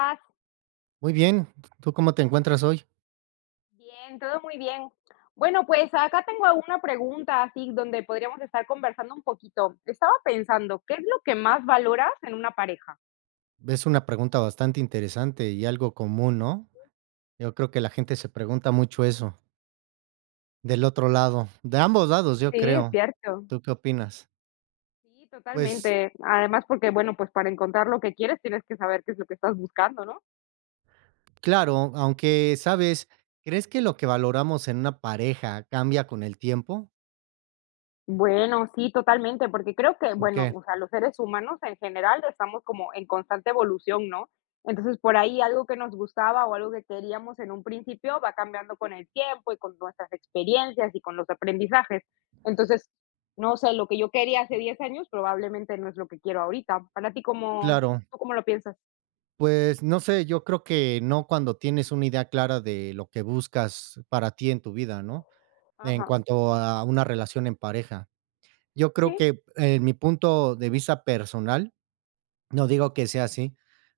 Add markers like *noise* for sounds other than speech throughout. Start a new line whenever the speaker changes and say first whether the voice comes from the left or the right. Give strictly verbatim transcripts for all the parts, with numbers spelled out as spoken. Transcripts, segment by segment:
left: Estás?
right: Muy bien, ¿tú cómo te encuentras hoy?
left: Bien, todo muy bien. Bueno, pues acá tengo una pregunta así donde podríamos estar conversando un poquito. Estaba pensando, ¿qué es lo que más valoras en una pareja?
right: Es una pregunta bastante interesante y algo común, ¿no? Yo creo que la gente se pregunta mucho eso, del otro lado, de ambos lados, yo
left: Sí, es
right: creo.
left: cierto.
right: ¿Tú qué opinas?
left: Sí,
right: Pues
left: totalmente. Además, porque bueno, pues para encontrar lo que quieres tienes que saber qué es lo que estás buscando, ¿no?
right: claro, aunque sabes, ¿crees que lo que valoramos en una pareja cambia con el tiempo?
left: Bueno, sí, totalmente, porque creo que,
right: ¿Por
left: bueno,
right: qué?
left: o sea, los seres humanos en general estamos como en constante evolución, ¿no? Entonces, por ahí algo que nos gustaba o algo que queríamos en un principio va cambiando con el tiempo y con nuestras experiencias y con los aprendizajes. Entonces, no sé, lo que yo quería hace diez años probablemente no es lo que quiero ahorita. Para ti, ¿cómo,
right: Claro,
left: tú cómo lo piensas?
right: pues no sé, yo creo que no cuando tienes una idea clara de lo que buscas para ti en tu vida, ¿no? En
left: Ajá,
right: cuanto a una relación en pareja. Yo creo
left: sí,
right: que eh, en mi punto de vista personal, no digo que sea así,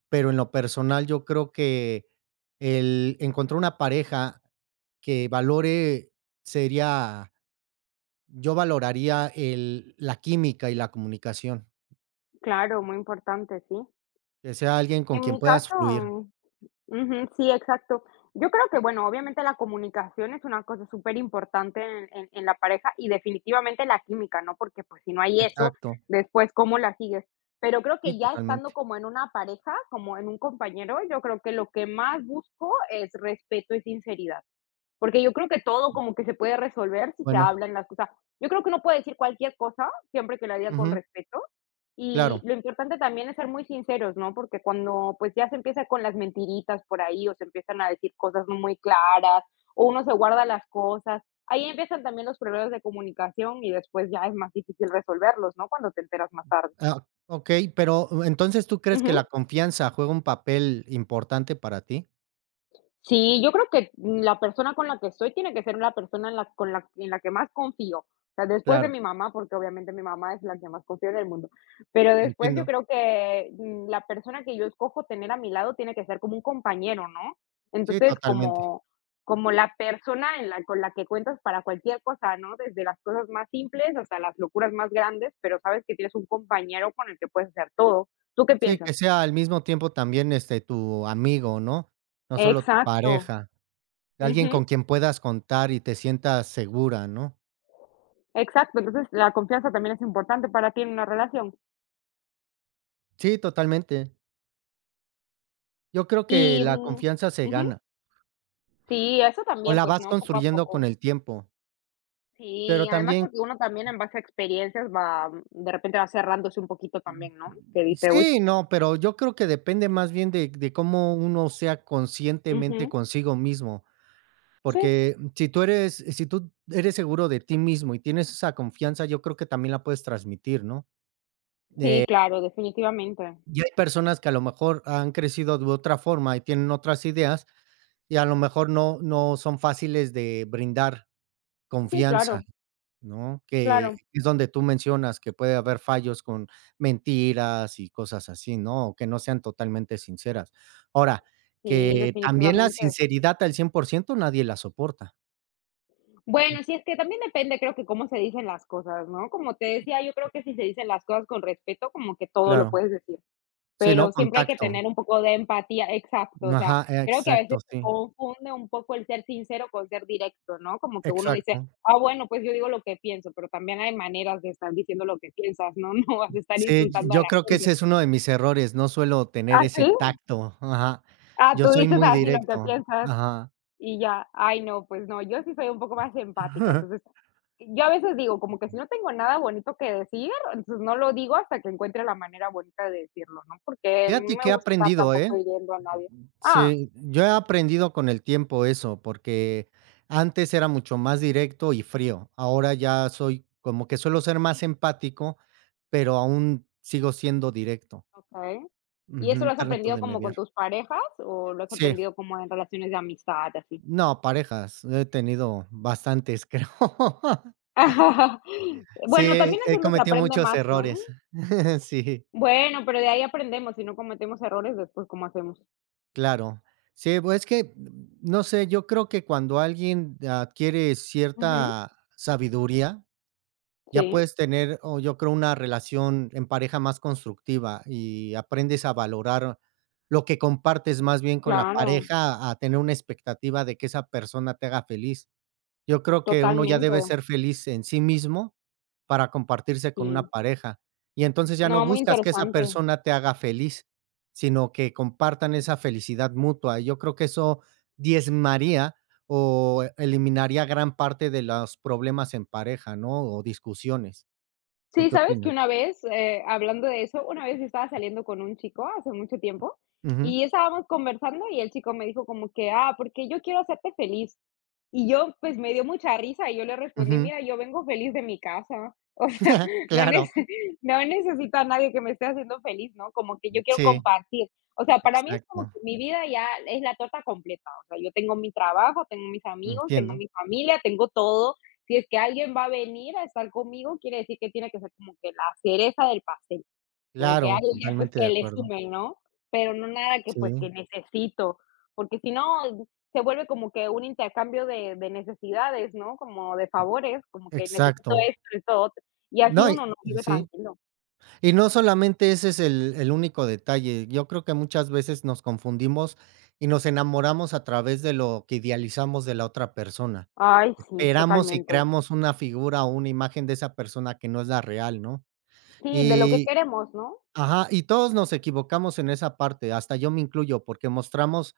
right: pero en lo personal yo creo que el encontrar una pareja que valore sería yo valoraría el la química y la comunicación,
left: claro, muy importante, sí.
right: que sea alguien con
left: En
right: quien
left: mi
right: puedas
left: caso,
right: fluir.
left: ujú, sí, exacto. Yo creo que, bueno, obviamente la comunicación es una cosa superimportante en en en la pareja y definitivamente la química, ¿no? Porque, pues, si no hay eso,
right: Exacto,
left: después, ¿cómo la sigues? Pero creo
right: sí,
left: que ya estando
right: totalmente.
left: como en una pareja, como en un compañero, yo creo que lo que más busco es respeto y sinceridad. Porque yo creo que todo como que se puede resolver si se
right: Bueno,
left: hablan las cosas. Yo creo que uno puede decir cualquier cosa, siempre que la diga con
right: ujú,
left: respeto. Y
right: claro.
left: lo importante también es ser muy sinceros, ¿no? Porque cuando pues ya se empieza con las mentiritas por ahí o se empiezan a decir cosas no muy claras o uno se guarda las cosas, ahí empiezan también los problemas de comunicación y después ya es más difícil resolverlos, ¿no? Cuando te enteras más tarde.
right: Ah, okey, pero uh, entonces, ¿tú crees que la
left: Ujú.
right: confianza juega un papel importante para ti?
left: Sí, yo creo que la persona con la que estoy tiene que ser una persona en la con la en la que más confío. O sea, después de
right: Claro,
left: mi mamá, porque obviamente mi mamá es la que más confío en el mundo. Pero después yo
right: entiendo.
left: creo que, mm, la persona que yo escojo tener a mi lado tiene que ser como un compañero, ¿no?
right: Sí,
left: Entonces,
right: totalmente.
left: como como la persona en la con la que cuentas para cualquier cosa, ¿no? Desde las cosas más simples hasta las locuras más grandes, pero sabes que tienes un compañero con el que puedes hacer todo. ¿Tú qué
right: Sí,
left: piensas?
right: que sea al mismo tiempo también, este, tu amigo, ¿no? No solo tu
left: Exacto.
right: pareja, alguien
left: Ujú.
right: con quien puedas contar y te sientas segura, ¿no?
left: Exacto, entonces la confianza también es importante para ti en una relación.
right: Sí, totalmente. Yo creo que
left: Y,
right: la
left: mm,
right: confianza se
left: ujú,
right: gana,
left: sí, eso
right: o
left: también,
right: la
left: pues,
right: vas
left: ¿no? Poco a
right: construyendo con
left: poco.
right: el tiempo, pero
left: Sí, además
right: también
left: porque uno también en base a experiencias va, mm, de repente va cerrándose un poquito también, ¿no? Que dice, uy.
right: sí, no, pero yo creo que depende más bien de de cómo uno sea conscientemente
left: Ujú,
right: consigo mismo,
left: sí,
right: porque si tú eres si tú eres seguro de ti mismo y tienes esa confianza, yo creo que también la puedes transmitir, ¿no?
left: sí, claro, definitivamente.
right: Y hay personas que a lo mejor han crecido de otra forma y tienen otras ideas, y a lo mejor no no son fáciles de brindar
left: Sí,
right: confianza,
left: claro,
right: ¿no? Que
left: claro.
right: es donde tú mencionas que puede haber fallos con mentiras y cosas así, ¿no? O que no sean totalmente sinceras. Ahora,
left: Sí,
right: que también la
left: definitivamente.
right: sinceridad al cien por ciento nadie la soporta,
left: Bueno, sí, es que también depende, creo que cómo se dicen las cosas, ¿no? Como te decía, yo creo que si se dicen las cosas con respeto, como que todo lo
right: claro.
left: puedes decir.
right: Sí, ¿no?
left: Pero siempre hay que
right: Contacto.
left: tener un poco de empatía, exacto, o sea,
right: Ajá,
left: creo que a veces
right: exacto,
left: se
right: sí,
left: confunde un poco el ser sincero con ser directo, ¿no? Como que uno dice,
right: exacto.
left: ah, bueno, pues yo digo lo que pienso, pero también hay maneras de estar diciendo lo que piensas, ¿no? *laughs* No vas a estar
right: Sí, y
left: insultando a
right: yo
left: la
right: creo que ese
left: gente.
right: es uno de mis errores, no suelo tener
left: ¿Ah,
right: ese
left: sí?
right: tacto, ajá.
left: Ah,
right: Yo
left: tú
right: soy
left: dices
right: muy
left: así lo que
right: directo,
left: piensas.
right: ajá.
left: Y ya, ay no, pues no, yo sí soy un poco más empática,
right: *laughs*
left: entonces, yo a veces digo, como que si no tengo nada bonito que decir, entonces no lo digo hasta que encuentre la manera bonita de decirlo, ¿no? Porque no
right: Fíjate
left: me
right: que he
left: gusta estar
right: aprendido, ¿eh?
left: tampoco hiriendo a nadie. Ah,
right: Sí, yo he aprendido con el tiempo eso, porque antes era mucho más directo y frío. Ahora ya soy como que suelo ser más empático, pero aún sigo siendo directo.
left: okey. ¿Y eso
right: Ujú,
left: lo has
right: trato
left: aprendido
right: de
left: como
right: mediar.
left: con tus parejas o lo has
right: Sí,
left: aprendido como en relaciones de amistad, así?
right: no, parejas, he tenido bastantes, creo. *laughs*
left: *laughs* Bueno,
right: Sí,
left: también es
right: he
left: donde se
right: cometido
left: aprende
right: muchos
left: más, ¿no?
right: errores. *laughs* Sí,
left: Bueno, pero de ahí aprendemos, si no cometemos errores después, ¿cómo hacemos?
right: claro. Sí, pues, es que, no sé, yo creo que cuando alguien adquiere
left: Ujú,
right: cierta sabiduría, ya
left: sí,
right: puedes tener, o yo creo, una relación en pareja más constructiva y aprendes a valorar lo que compartes más bien con la
left: claro,
right: pareja, a tener una expectativa de que esa persona te haga feliz. Yo creo que uno ya
left: totalmente,
right: debe ser feliz en sí mismo para compartirse con una
left: sí.
right: pareja. Y entonces ya no
left: No, muy
right: buscas que esa
left: interesante.
right: persona te haga feliz, sino que compartan esa felicidad mutua. Yo creo que eso diezmaría o eliminaría gran parte de los problemas en pareja, ¿no? O discusiones. ¿Tú
left: Sí,
right: qué
left: ¿sabes que
right: opinas?
left: una vez, eh, hablando de eso, una vez yo estaba saliendo con un chico hace mucho tiempo
right: Ujú,
left: y estábamos conversando y el chico me dijo como que, ah, porque yo quiero hacerte feliz. Y yo, pues me dio mucha risa y yo le respondí,
right: ujú.
left: mira, yo vengo feliz de mi casa. *laughs* O sea,
right: *laughs*
left: no,
right: Claro.
left: nece- no necesito a nadie que me esté haciendo feliz, ¿no? Como que yo quiero
right: Sí,
left: compartir. O sea, para mí es como
right: exacto.
left: que mi vida ya es la torta completa. O sea, yo tengo mi trabajo, tengo mis amigos, tengo
right: Entiendo.
left: mi familia, tengo todo. Si es que alguien va a venir a estar conmigo, quiere decir que tiene que ser como que la cereza del pastel, como que
right: Claro,
left: alguien ya, pues,
right: totalmente de
left: que le
right: acuerdo.
left: sume, ¿no? Pero no nada que, pues, que
right: Sí,
left: necesito, porque si no, se vuelve como que un intercambio de de necesidades, ¿no? Como de favores, como que necesito
right: exacto.
left: esto, esto, otro, y así
right: No, y
left: uno no vive
right: sí.
left: tranquilo.
right: Y no solamente ese es el el único detalle. Yo creo que muchas veces nos confundimos y nos enamoramos a través de lo que idealizamos de la otra persona.
left: Ay, sí,
right: Esperamos y
left: totalmente.
right: creamos una figura o una imagen de esa persona que no es la real, ¿no?
left: Sí, de lo que
right: Y
left: queremos, ¿no?
right: ajá, y todos nos equivocamos en esa parte, hasta yo me incluyo, porque mostramos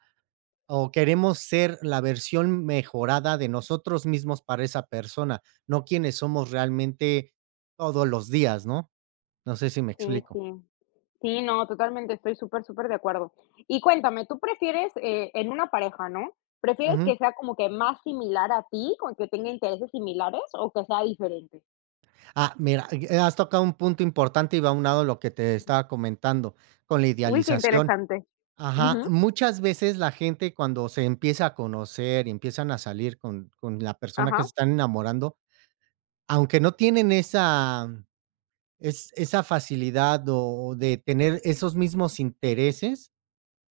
right: o queremos ser la versión mejorada de nosotros mismos para esa persona, no quienes somos realmente todos los días, ¿no? No sé si me
left: Sí,
right: explico.
left: sí. Sí, no, totalmente, estoy súper, súper de acuerdo. Y cuéntame, ¿tú prefieres, eh, en una pareja, no? ¿Prefieres que sea como que más similar a ti, con que tenga intereses similares o que sea diferente?
right: Ah, mira, y has tocado un punto importante y va aunado lo que te estaba comentando con la
left: Uy, qué
right: idealización.
left: interesante.
right: Ajá,
left: Ujú,
right: muchas veces la gente cuando se empieza a conocer y empiezan a salir con con la persona que se
left: ajá,
right: están enamorando, aunque no tienen esa es esa facilidad o de tener esos mismos intereses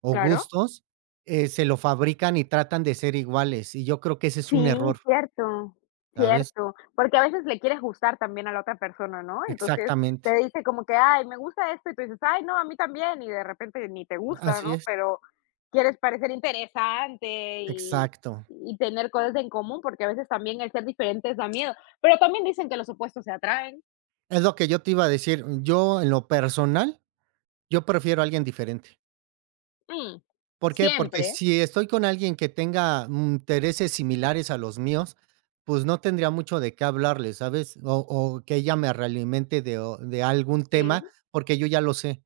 right: o
left: claro.
right: gustos, eh, se lo fabrican y tratan de ser iguales, y yo creo que ese es un
left: Sí,
right: error,
left: cierto,
right: ¿sabes?
left: cierto, porque a veces le quieres gustar también a la otra persona, ¿no? Entonces, te
right: Exactamente,
left: dice como que: "Ay, me gusta esto", y tú dices: "Ay, no, a mí también", y de repente ni te gusta,
right: así
left: ¿no?
right: es,
left: Pero quieres parecer interesante y
right: exacto.
left: y tener cosas en común, porque a veces también el ser diferentes da miedo, pero también dicen que los opuestos se atraen.
right: Es lo que yo te iba a decir. Yo, en lo personal, yo prefiero a alguien diferente.
left: Mm,
right: ¿Por qué? Porque
left: siempre.
right: si estoy con alguien que tenga mm, intereses similares a los míos, pues no tendría mucho de qué hablarle, ¿sabes? O o que ella me realimente de o de algún tema,
left: Sí.
right: porque yo ya lo sé,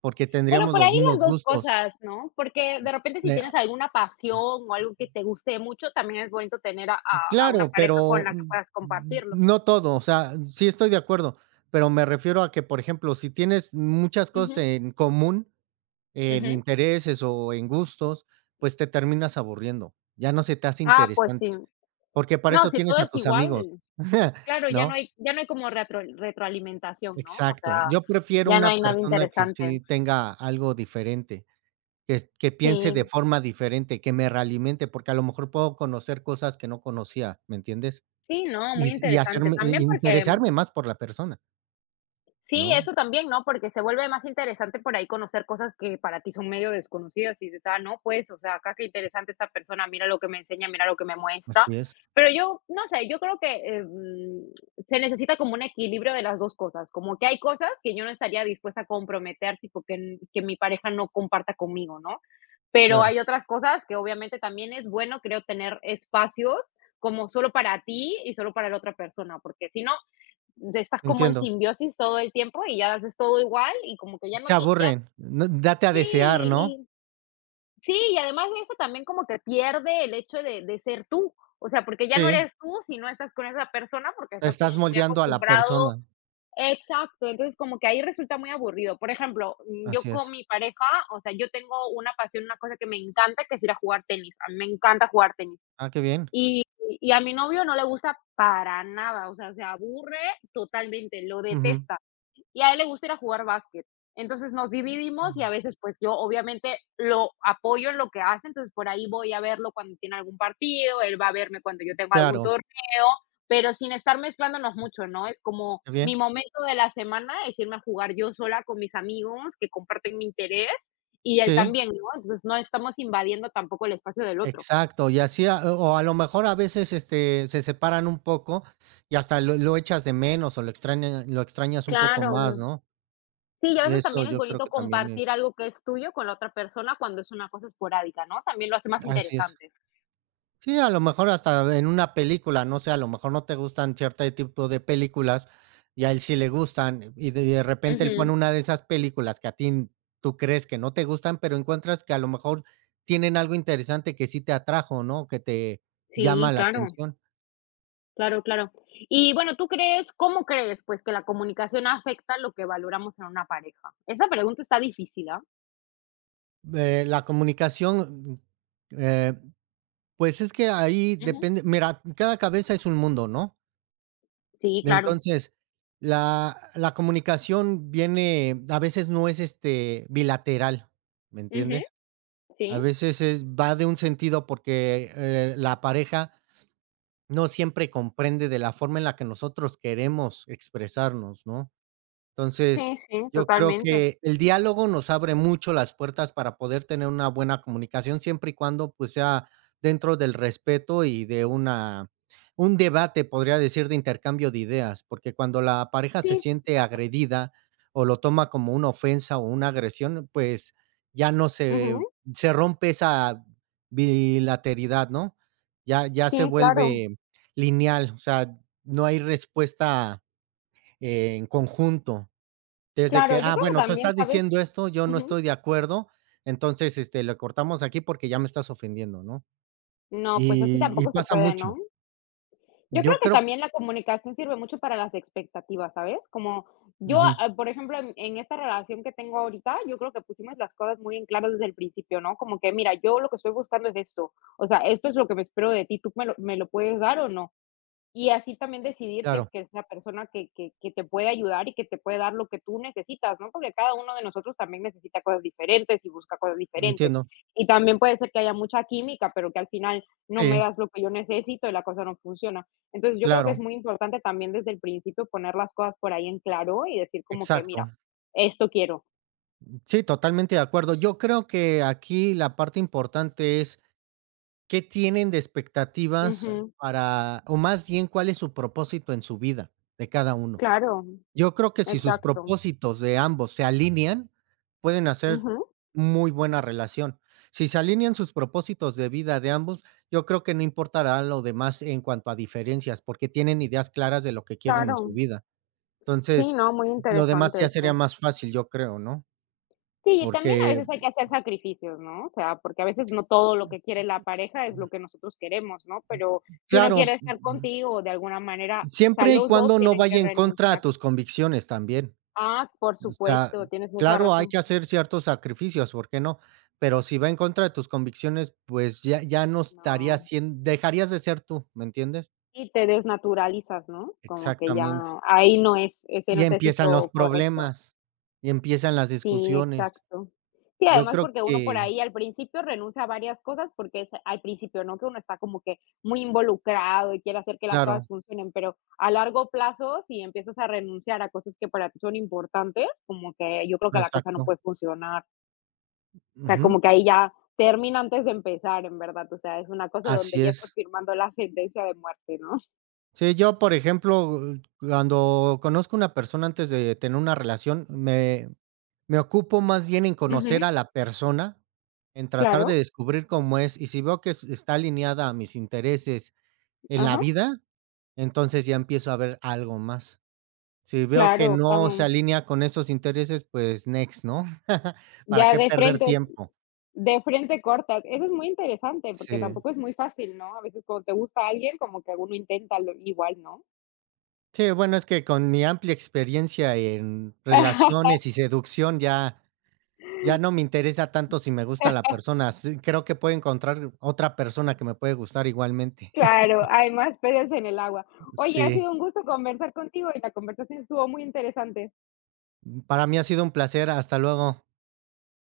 right: porque
left: Bueno,
right: tendríamos
left: por
right: los
left: ahí las
right: mismos
left: dos
right: gustos.
left: cosas, ¿no? Porque de repente si
right: Eh,
left: tienes alguna pasión o algo que te guste mucho, también es bonito tener a a a una
right: claro,
left: pareja con
right: pero,
left: la que
right: mm,
left: puedas
right: mm,
left: compartirlo.
right: no todo, o sea, sí estoy de acuerdo, pero me refiero a que, por ejemplo, si tienes muchas cosas
left: Ujú,
right: en común, en
left: ujú.
right: intereses o en gustos, pues te terminas aburriendo, ya no se te hace
left: Ah, pues sí.
right: interesante, porque para
left: No,
right: eso
left: si
right: tienes
left: todo
right: a
left: es
right: tus amigos,
left: igual,
right: *laughs*
left: claro, ya no
right: ¿no?
left: hay ya no hay como retro retroalimentación, ¿no? O
right: Exacto.
left: sea,
right: Yo prefiero
left: ya no
right: una
left: hay nada
right: persona que
left: interesante.
right: sí tenga algo diferente, que es- que piense de
left: Sí,
right: forma diferente, que me realimente, porque a lo mejor puedo conocer cosas que no conocía, ¿me entiendes?
left: sí, no,
right: Y
left: muy
right: s y
left: interesante.
right: hacerme i
left: También porque
right: interesarme más por la persona,
left: sí,
right: ¿no?
left: eso también, ¿no? Porque se vuelve más interesante por ahí conocer cosas que para ti son medio desconocidas y dices, ah, no, pues, o sea, acá qué interesante esta persona, mira lo que me enseña, mira lo que me muestra.
right: Así es,
left: Pero yo, no sé, yo creo que eh, mm, se necesita como un equilibrio de las dos cosas, como que hay cosas que yo no estaría dispuesta a comprometer, tipo que, n- que mi pareja no comparta conmigo, ¿no? Pero
right: claro,
left: hay otras cosas que obviamente también es bueno, creo, tener espacios como solo para ti y solo para la otra persona, porque si no, estás como en
right: entiendo.
left: simbiosis todo el tiempo y ya haces todo igual y como que ya
right: Se
left: no te, ya
right: aburren, no date a
left: sí,
right: desear, ¿no?
left: y, sí, y además de eso también como que pierde el hecho de, de ser tú, o sea, porque ya no
right: Sí,
left: eres tú si no estás con esa persona porque
right: te
left: estás
right: estás
left: como muy
right: moldeando a la
left: acostumbrado.
right: persona.
left: Exacto, entonces como que ahí resulta muy aburrido. Por ejemplo, mm, yo
right: Así es.
left: con mi pareja, o sea, yo tengo una pasión, una cosa que me encanta, que es ir a jugar tenis. A mí me encanta jugar tenis.
right: Ah, qué bien.
left: Y, y a mi novio no le gusta para nada, o sea, se aburre totalmente, lo
right: Ujú.
left: detesta y a él le gusta ir a jugar básquet. Entonces nos dividimos y
right: Mm.
left: a veces pues yo obviamente lo apoyo en lo que hace, entonces por ahí voy a verlo cuando tiene algún partido, él va a verme cuando yo tengo algún
right: Claro,
left: torneo, pero sin estar mezclándonos mucho, ¿no? Es como
right: qué
left: mi
right: bien.
left: momento de la semana es irme a jugar yo sola con mis amigos que comparten mi interés y él
right: Sí,
left: también, ¿no? Entonces no estamos invadiendo tampoco el espacio del otro.
right: exacto. Y así, a o o a lo mejor a veces, este, se separan un poco y hasta lo lo echas de menos o lo extraña lo extrañas un poco más,
left: Claro.
right: ¿no?
left: Sí, y a veces
right: Eso
left: también es
right: yo creo
left: bonito
right: que también es.
left: compartir algo que es tuyo con la otra persona cuando es una cosa esporádica, ¿no? También lo hace más
right: Así es.
left: interesante.
right: Sí, a lo mejor hasta en una película, no sé, a lo mejor no te gustan cierto tipo de películas y a él sí le gustan, y de de repente él pone
left: Ujú.
right: una de esas películas que a ti n- tú crees que no te gustan, pero encuentras que a lo mejor tienen algo interesante que sí te atrajo, ¿no? Que te llama
left: Sí,
right: la
left: claro,
right: atención.
left: claro, claro. Y bueno, ¿tú crees, cómo crees, pues, que la comunicación afecta lo que valoramos en una pareja? Esa pregunta está difícil, ¿ah?
right: Eh, la comunicación, eh, pues es que ahí
left: Ujú.
right: depende, mira, cada cabeza es un mundo, ¿no?
left: Sí, claro.
right: Entonces, la la comunicación viene a veces no es, este, bilateral, ¿me
left: Ujú.
right: entiendes? A
left: Sí,
right: veces es va de un sentido porque, eh, la pareja no siempre comprende de la forma en la que nosotros queremos expresarnos, ¿no? Entonces,
left: sí, sí,
right: yo creo
left: totalmente.
right: que el diálogo nos abre mucho las puertas para poder tener una buena comunicación, siempre y cuando, pues, sea dentro del respeto y de una un debate, podría decir, de intercambio de ideas, porque cuando la pareja se
left: Sí,
right: siente agredida o lo toma como una ofensa o una agresión, pues, ya no se
left: ujú.
right: se rompe esa bilateralidad, ¿no? Ya ya se
left: Sí, claro.
right: vuelve lineal, o sea, no hay respuesta eh, en conjunto. Desde que:
left: Claro, yo
right: "Ah,
left: creo que
right: bueno, tú
left: también,
right: estás
left: ¿sabes?
right: diciendo esto, yo no
left: Ujú.
right: estoy de acuerdo, entonces, este, le cortamos aquí porque ya me estás ofendiendo", ¿no?
left: No, pues así
right: Y y
left: tampoco se
right: pasa
left: puede, ¿no?
right: mucho.
left: Yo creo
right: Yo
left: que
right: creo
left: también la comunicación sirve mucho para las expectativas, ¿sabes? Como yo, ah,
right: ujú,
left: ah, por ejemplo, en en esta relación que tengo ahorita, yo creo que pusimos las cosas muy en claro desde el principio, ¿no? Como que, mira, yo lo que estoy buscando es esto. O sea, esto es lo que me espero de ti. ¿Tú me lo, me lo puedes dar o no? Y así también decidir si es
right: claro,
left: que es la persona que, que, que, te puede ayudar y que te puede dar lo que tú necesitas, ¿no? Porque cada uno de nosotros también necesita cosas diferentes y busca cosas diferentes.
right: entiendo.
left: Y también puede ser que haya mucha química, pero que al final no me
right: Sí,
left: das lo que yo necesito y la cosa no funciona. Entonces yo creo que es
right: claro,
left: muy importante también desde el principio poner las cosas por ahí en claro y decir como que, mira,
right: exacto.
left: esto quiero.
right: Sí, totalmente de acuerdo. Yo creo que aquí la parte importante es, ¿qué tienen de expectativas
left: Ujú,
right: para o más bien cuál es su propósito en su vida de cada uno?
left: claro,
right: Yo creo que si sus
left: exacto.
right: propósitos de ambos se alinean, pueden hacer
left: Ujú,
right: muy buena relación. Si se alinean sus propósitos de vida de ambos, yo creo que no importará lo demás en cuanto a diferencias, porque tienen ideas claras de lo que quieren en su
left: claro.
right: vida.
left: Sí,
right: Entonces,
left: no, muy
right: lo demás
left: interesante
right: ya sería
left: eso.
right: más fácil, yo creo, ¿no?
left: Sí, y también a
right: Porque
left: veces hay que hacer sacrificios, ¿no? O sea, porque a veces no todo lo que quiere la pareja es lo que nosotros queremos, ¿no? Pero si uno
right: claro,
left: quiere estar contigo de alguna manera, o sea,
right: siempre y
left: los dos
right: cuando no
left: tienen que
right: vaya en contra a
left: renunciar.
right: tus convicciones también.
left: Ah, por
right: O sea,
left: supuesto, tienes mucha
right: claro, hay
left: razón.
right: que hacer ciertos sacrificios, ¿por qué no? Pero si va en contra de tus convicciones, pues ya ya no
left: No.
right: estarías siendo, dejarías de ser tú, ¿me entiendes?
left: Y te desnaturalizas, ¿no? Como que ya
right: Exactamente.
left: ahí no es, ese
right: Y
left: no es el
right: empiezan los
left: sitio correcto.
right: problemas, y empiezan las
left: Sí,
right: discusiones.
left: exacto. Sí,
right: Yo
left: además
right: creo
left: porque uno por
right: que
left: ahí al principio renuncia a varias cosas, porque es al principio, ¿no? Que uno está como que muy involucrado y quiere hacer que las cosas
right: claro,
left: funcionen, pero a largo plazo, si empiezas a renunciar a cosas que para ti son importantes, como que yo creo que la cosa no
right: exacto.
left: puede funcionar. O sea,
right: Ujú,
left: como que ahí ya termina antes de empezar, en verdad. O sea, es una cosa donde
right: así
left: ya estás
right: es.
left: firmando la sentencia de muerte, ¿no?
right: Sí, yo, por ejemplo, eh, cuando conozco una persona antes de tener una relación, me me ocupo más bien en
left: Ujú,
right: conocer a la persona, en tratar de
left: claro,
right: descubrir cómo es, y si veo que es está alineada a mis intereses en la
left: ajá,
right: vida, entonces ya empiezo a ver algo más. Si veo que
left: claro,
right: no se
left: con
right: alinea con esos intereses, pues next, ¿no? *laughs* ¿Para
left: ya
right: qué
left: de
right: perder
left: frente
right: tiempo?
left: De frente cortas. Eso es muy interesante, porque
right: Sí.
left: tampoco es muy fácil, ¿no? A veces cuando te gusta alguien, como que uno intenta lo igual, ¿no?
right: Sí, bueno, es que con mi amplia experiencia en
left: *laughs*
right: relaciones y seducción ya ya no me interesa tanto si me gusta la persona, sí, creo que puedo encontrar otra persona que me puede gustar igualmente. *laughs*
left: Claro, hay más peces en el agua. Oye, ha
right: Sí,
left: sido un gusto conversar contigo y la conversación estuvo muy interesante.
right: para mí ha sido un placer, hasta luego.